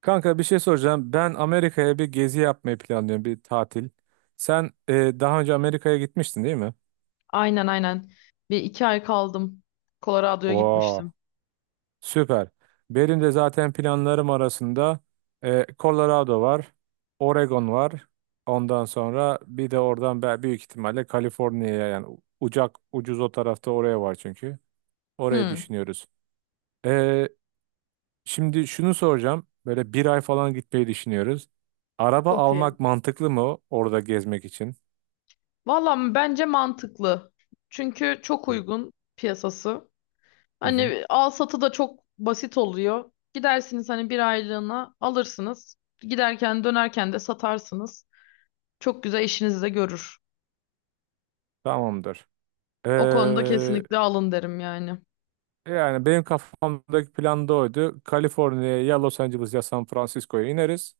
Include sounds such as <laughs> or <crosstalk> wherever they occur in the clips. Kanka bir şey soracağım. Ben Amerika'ya bir gezi yapmayı planlıyorum, bir tatil. Sen daha önce Amerika'ya gitmiştin değil mi? Aynen, aynen. Bir iki ay kaldım. Colorado'ya Oo, gitmiştim. süper. Benim de zaten planlarım arasında Colorado var, Oregon var. Ondan sonra bir de oradan ben büyük ihtimalle Kaliforniya'ya yani ucak ucuz o tarafta oraya var çünkü. Orayı Hmm. düşünüyoruz. E, Şimdi şunu soracağım. Böyle bir ay falan gitmeyi düşünüyoruz. Araba Çok iyi. almak mantıklı mı orada gezmek için? Valla bence mantıklı. Çünkü çok uygun piyasası. Hı hı. Hani al satı da çok basit oluyor. Gidersiniz hani bir aylığına alırsınız. Giderken dönerken de satarsınız. Çok güzel işinizi de görür. Tamamdır. Ee, O konuda kesinlikle alın derim yani. Yani benim kafamdaki plan da oydu. Kaliforniya'ya ya Los Angeles ya San Francisco'ya ineriz.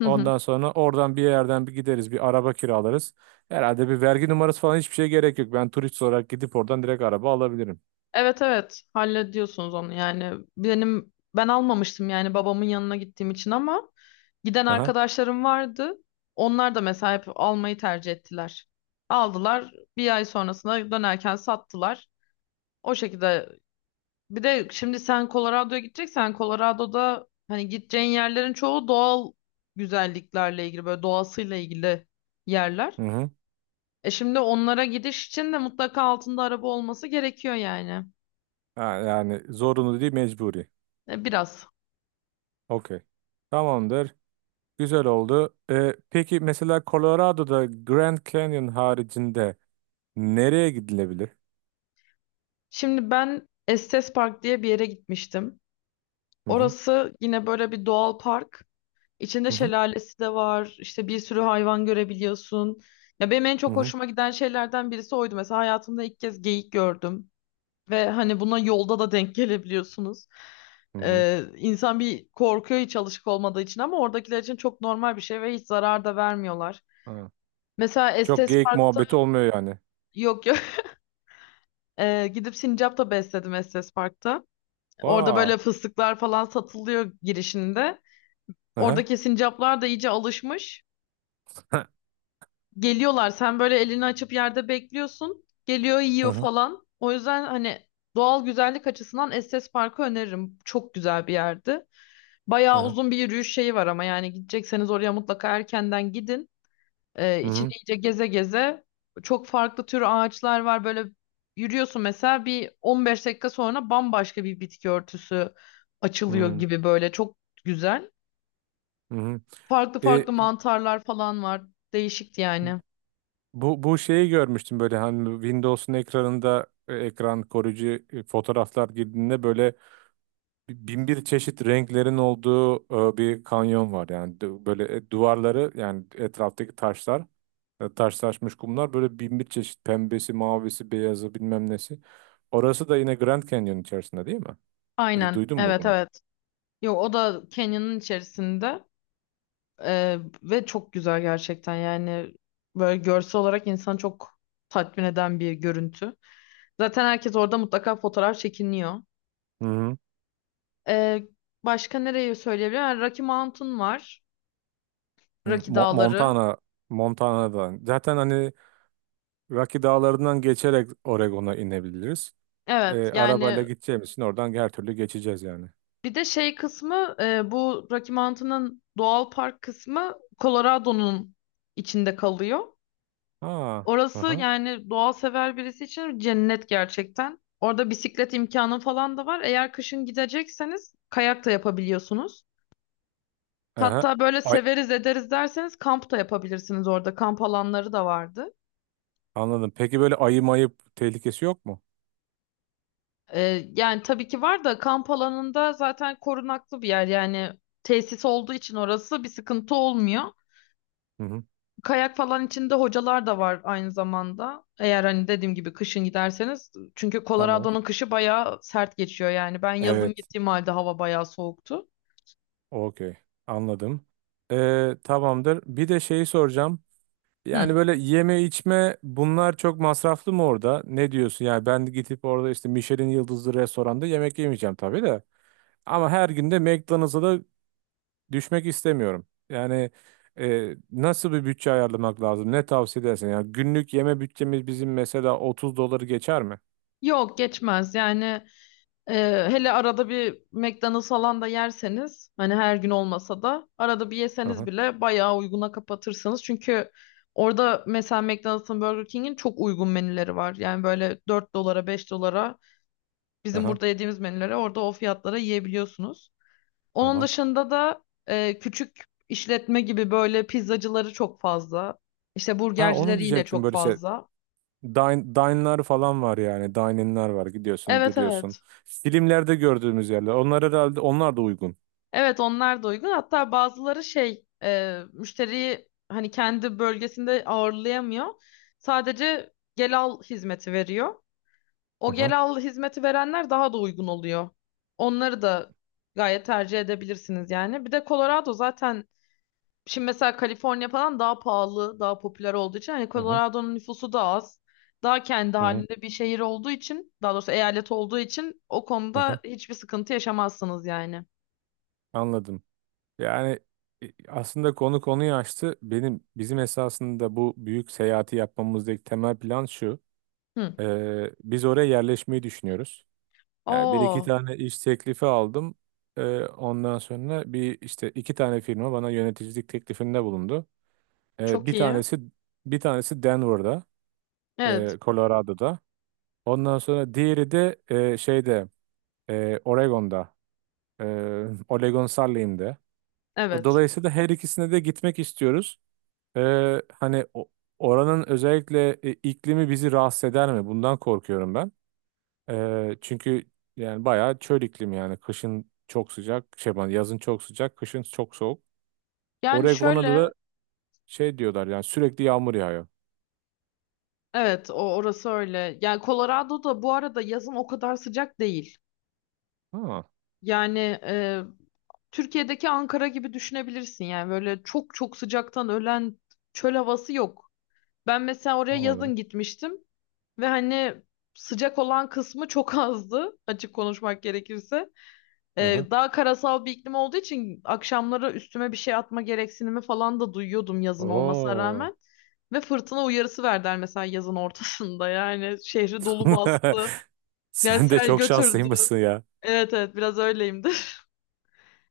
Hı hı. Ondan sonra oradan bir yerden bir gideriz, bir araba kiralarız. Herhalde bir vergi numarası falan hiçbir şeye gerek yok. Ben turist olarak gidip oradan direkt araba alabilirim. Evet, evet, hallediyorsunuz onu yani. Ben almamıştım yani babamın yanına gittiğim için ama giden Aha. arkadaşlarım vardı. Onlar da mesela hep almayı tercih ettiler. Aldılar. Bir ay sonrasında dönerken sattılar. O şekilde. Bir de şimdi sen Colorado'ya gideceksen Colorado'da hani gideceğin yerlerin çoğu doğal güzelliklerle ilgili, böyle doğasıyla ilgili yerler. Hı hı. E şimdi onlara gidiş için de mutlaka altında araba olması gerekiyor yani. Ha, yani zorunlu değil, mecburi. E biraz. Okey. Tamamdır. Güzel oldu. Peki mesela Colorado'da Grand Canyon haricinde nereye gidilebilir? Şimdi ben Estes Park diye bir yere gitmiştim. Hı hı. Orası yine böyle bir doğal park. İçinde Hı hı. şelalesi de var. İşte bir sürü hayvan görebiliyorsun. Ya benim en Hı çok hı. hoşuma giden şeylerden birisi oydu. Mesela hayatımda ilk kez geyik gördüm. Ve hani buna yolda da denk gelebiliyorsunuz. Hı hı. İnsan bir korkuyor hiç alışık olmadığı için ama oradakiler için çok normal bir şey ve hiç zarar da vermiyorlar. Hı. Mesela Çok Estes geyik Park'ta muhabbeti olmuyor yani. yok, yok. <laughs> Gidip sincap da besledim Estes Park'ta. Orada böyle Vaa. fıstıklar falan satılıyor girişinde. Hı hı. Oradaki sincaplar da iyice alışmış. <laughs> Geliyorlar. Sen böyle elini açıp yerde bekliyorsun. Geliyor, Hı yiyor hı. falan. O yüzden hani doğal güzellik açısından Estes Park'ı öneririm. Çok güzel bir yerdi. Hı Bayağı hı. uzun bir yürüyüş şeyi var ama yani gidecekseniz oraya mutlaka erkenden gidin. Hı İçini hı. iyice geze geze çok farklı tür ağaçlar var. Böyle yürüyorsun mesela bir 15 dakika sonra bambaşka bir bitki örtüsü açılıyor gibi böyle çok güzel. Hı hı. Farklı E, farklı mantarlar falan var. Değişikti yani. bu şeyi görmüştüm böyle hani Windows'un ekranında ekran koruyucu fotoğraflar girdiğinde böyle bin bir çeşit renklerin olduğu bir kanyon var yani böyle duvarları yani etraftaki taşlar taşlaşmış kumlar böyle bin bir çeşit pembesi, mavisi, beyazı bilmem nesi. Orası da yine Grand Canyon içerisinde değil mi? Aynen. Duydun mu Evet bunu? evet. Yok, o da Kenya'nın içerisinde Ee, ve çok güzel gerçekten yani böyle görsel olarak insanı çok tatmin eden bir görüntü. Zaten herkes orada mutlaka fotoğraf çekiniyor. Ee, Başka nereyi söyleyebilirim? Yani Rocky Mountain var. Hı, Rocky Mo- Dağları. Montana, Montana'dan. Zaten hani Rocky Dağları'ndan geçerek Oregon'a inebiliriz. Evet Arabayla yani gideceğimiz için oradan her türlü geçeceğiz yani. bir de şey kısmı bu Rocky Mountain'ın doğal park kısmı Colorado'nun içinde kalıyor. Ha, Orası aha, yani doğa sever birisi için cennet gerçekten. Orada bisiklet imkanı falan da var. Eğer kışın gidecekseniz kayak da yapabiliyorsunuz. aha. Hatta böyle Ay, severiz ederiz derseniz kamp da yapabilirsiniz orada. Kamp alanları da vardı. anladım. Peki böyle ayı mayıp tehlikesi yok mu? Ee, Yani tabii ki var da kamp alanında zaten korunaklı bir yer. Yani tesis olduğu için orası bir sıkıntı olmuyor. Hı hı, Kayak falan içinde hocalar da var aynı zamanda. Eğer hani dediğim gibi kışın giderseniz. Çünkü tamam. Colorado'nun kışı bayağı sert geçiyor yani. Ben yazın Evet, gittiğim halde hava bayağı soğuktu. okey. Anladım. Tamamdır. Bir de şeyi soracağım. Hı. Yani böyle yeme içme bunlar çok masraflı mı orada? Ne diyorsun? Yani ben gidip orada işte Michelin yıldızlı restoranda yemek yemeyeceğim tabii de. Ama her gün de McDonald's'a da düşmek istemiyorum. Yani nasıl bir bütçe ayarlamak lazım? Ne tavsiye edersin? Yani günlük yeme bütçemiz bizim mesela 30 doları geçer mi? Yok geçmez yani, e, hele arada bir McDonald's falan da yerseniz hani her gün olmasa da arada bir yeseniz Aha, bile bayağı uyguna kapatırsınız. Çünkü orada mesela McDonald's'ın Burger King'in çok uygun menüleri var. Yani böyle 4 dolara 5 dolara bizim aha, burada yediğimiz menüleri orada o fiyatlara yiyebiliyorsunuz. Onun aha. dışında da küçük işletme gibi böyle pizzacıları çok fazla. İşte Ha onu burgercileri yine diyecektim çok böylese. fazla. Dine, dine'lar falan var yani. Dining'ler var. Gidiyorsun, Evet duruyorsun. evet. Filmlerde gördüğümüz yerler. Onlar herhalde onlar da uygun. Evet, onlar da uygun. Hatta bazıları şey müşteriyi hani kendi bölgesinde ağırlayamıyor. Sadece gel al hizmeti veriyor. O Aha, gel al hizmeti verenler daha da uygun oluyor. Onları da gayet tercih edebilirsiniz yani. Bir de Colorado zaten şimdi mesela Kaliforniya falan daha pahalı, daha popüler olduğu için hani aha, Colorado'nun nüfusu da az. Daha kendi aha, halinde bir şehir olduğu için, daha doğrusu eyalet olduğu için o aha. konuda hiçbir sıkıntı yaşamazsınız yani. Anladım. Yani aslında konu konuyu açtı. Bizim esasında bu büyük seyahati yapmamızdaki temel plan şu. Hı. Biz oraya yerleşmeyi düşünüyoruz. Yani bir iki Oo, tane iş teklifi aldım. Ondan sonra bir işte iki tane firma bana yöneticilik teklifinde bulundu. Ee, çok bir iyi. tanesi bir tanesi Denver'da, Evet, Colorado'da. Ondan sonra diğeri de şeyde Oregon'da, e, <laughs> Oregon Saarland'da. evet. Dolayısıyla her ikisine de gitmek istiyoruz. Hani oranın özellikle iklimi bizi rahatsız eder mi? Bundan korkuyorum ben. Çünkü yani bayağı çöl iklimi yani kışın çok sıcak, şey ben yazın çok sıcak, kışın çok soğuk. Yani Oregon'da şöyle, da şey diyorlar yani sürekli yağmur yağıyor. evet, o orası öyle. Yani Colorado'da bu arada yazın o kadar sıcak değil. Ha, Yani Türkiye'deki Ankara gibi düşünebilirsin yani böyle çok çok sıcaktan ölen çöl havası yok. Ben mesela oraya anladım. yazın gitmiştim. Ve hani sıcak olan kısmı çok azdı <laughs> açık konuşmak gerekirse. Aha. Daha karasal bir iklim olduğu için akşamları üstüme bir şey atma gereksinimi falan da duyuyordum yazın olmasına Oo. rağmen. Ve fırtına uyarısı verdiler mesela yazın ortasında <laughs> yani şehri dolu bastı. <laughs> Yani Sen de sel çok götürdü. şanslıymışsın ya. Evet evet biraz öyleyimdir. <laughs>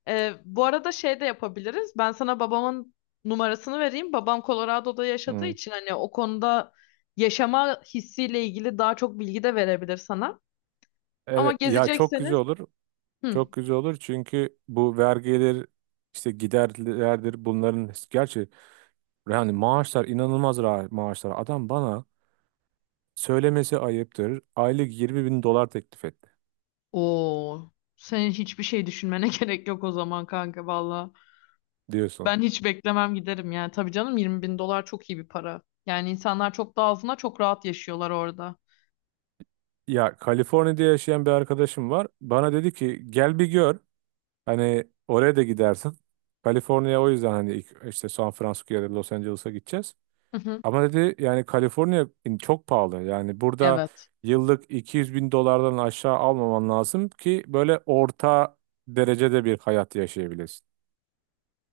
Bu arada şey de yapabiliriz. Ben sana babamın numarasını vereyim. Babam Colorado'da yaşadığı Hı. için hani o konuda yaşama hissiyle ilgili daha çok bilgi de verebilir sana. Ama Evet ya çok güzel gezecekseniz olur. hı. Çok güzel olur çünkü bu vergiler işte giderlerdir bunların gerçi. Yani maaşlar inanılmaz maaşlar. Adam bana söylemesi ayıptır. Aylık 20 bin dolar teklif etti Oo. Senin hiçbir şey düşünmene <laughs> gerek yok o zaman kanka valla. diyorsun. Ben hiç beklemem giderim yani. Tabii canım, 20 bin dolar çok iyi bir para. Yani insanlar çok daha azına çok rahat yaşıyorlar orada. Ya Kaliforniya'da yaşayan bir arkadaşım var. Bana dedi ki gel bir gör. Hani oraya da gidersin. Kaliforniya o yüzden hani ilk işte San Francisco'ya da Los Angeles'a gideceğiz. Hı hı. Ama dedi yani Kaliforniya çok pahalı. Yani burada Evet. yıllık 200 bin dolardan aşağı almaman lazım ki böyle orta derecede bir hayat yaşayabilesin.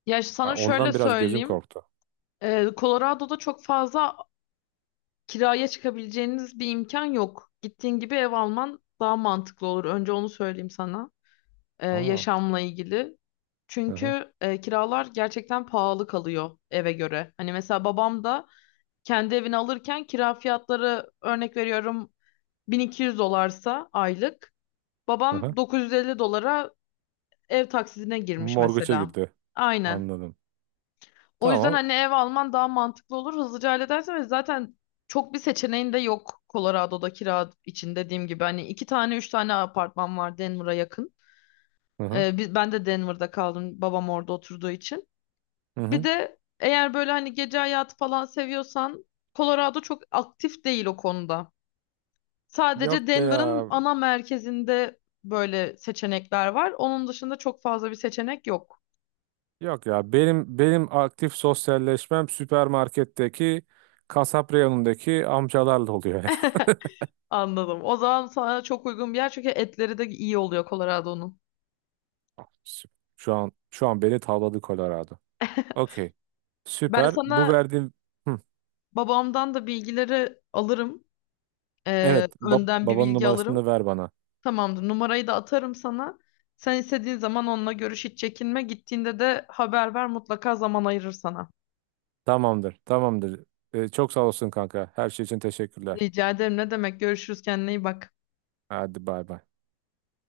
Ya Ha, sana şöyle Ondan biraz gözüm söyleyeyim. korktu. Colorado'da çok fazla kiraya çıkabileceğiniz bir imkan yok. Gittiğin gibi ev alman daha mantıklı olur. Önce onu söyleyeyim sana. Aa. Yaşamla ilgili. Aha. Çünkü kiralar gerçekten pahalı kalıyor eve göre. Hani mesela babam da kendi evini alırken kira fiyatları, örnek veriyorum, 1200 dolarsa aylık. Aha. Babam 950 dolara ev taksidine girmiş Morguça mesela. girdi. Aynen. Anladım. O yüzden Tamam. hani ev alman daha mantıklı olur. Hızlıca halledersin ve zaten çok bir seçeneğin de yok Colorado'da kira için dediğim gibi. Hani iki tane üç tane apartman var Denver'a yakın. Hı hı. Ben de Denver'da kaldım babam orada oturduğu için. Hı Bir hı. de eğer böyle hani gece hayatı falan seviyorsan Colorado çok aktif değil o konuda. Yok Sadece be Denver'ın ya. ana merkezinde böyle seçenekler var. Onun dışında çok fazla bir seçenek yok. Yok ya. Benim aktif sosyalleşmem süpermarketteki kasap reyonundaki amcalarla oluyor. Anladım. O zaman sana çok uygun bir yer çünkü etleri de iyi oluyor Colorado'nun. <laughs> Süper. Şu an beni tavladı Colorado. Okey. Ben Süper. Bu sana verdiğim. Hı. babamdan da bilgileri alırım. Evet, Önden bir babanın bilgi numarasını da alırım. ver bana. Tamamdır. Numarayı da atarım sana. Sen istediğin zaman onunla görüş, hiç çekinme. Gittiğinde de haber ver, mutlaka zaman ayırır sana. Tamamdır. Tamamdır. Çok sağ olsun kanka. Her şey için teşekkürler. Rica ederim. Ne demek? Görüşürüz. Kendine iyi bak. Hadi bay bay.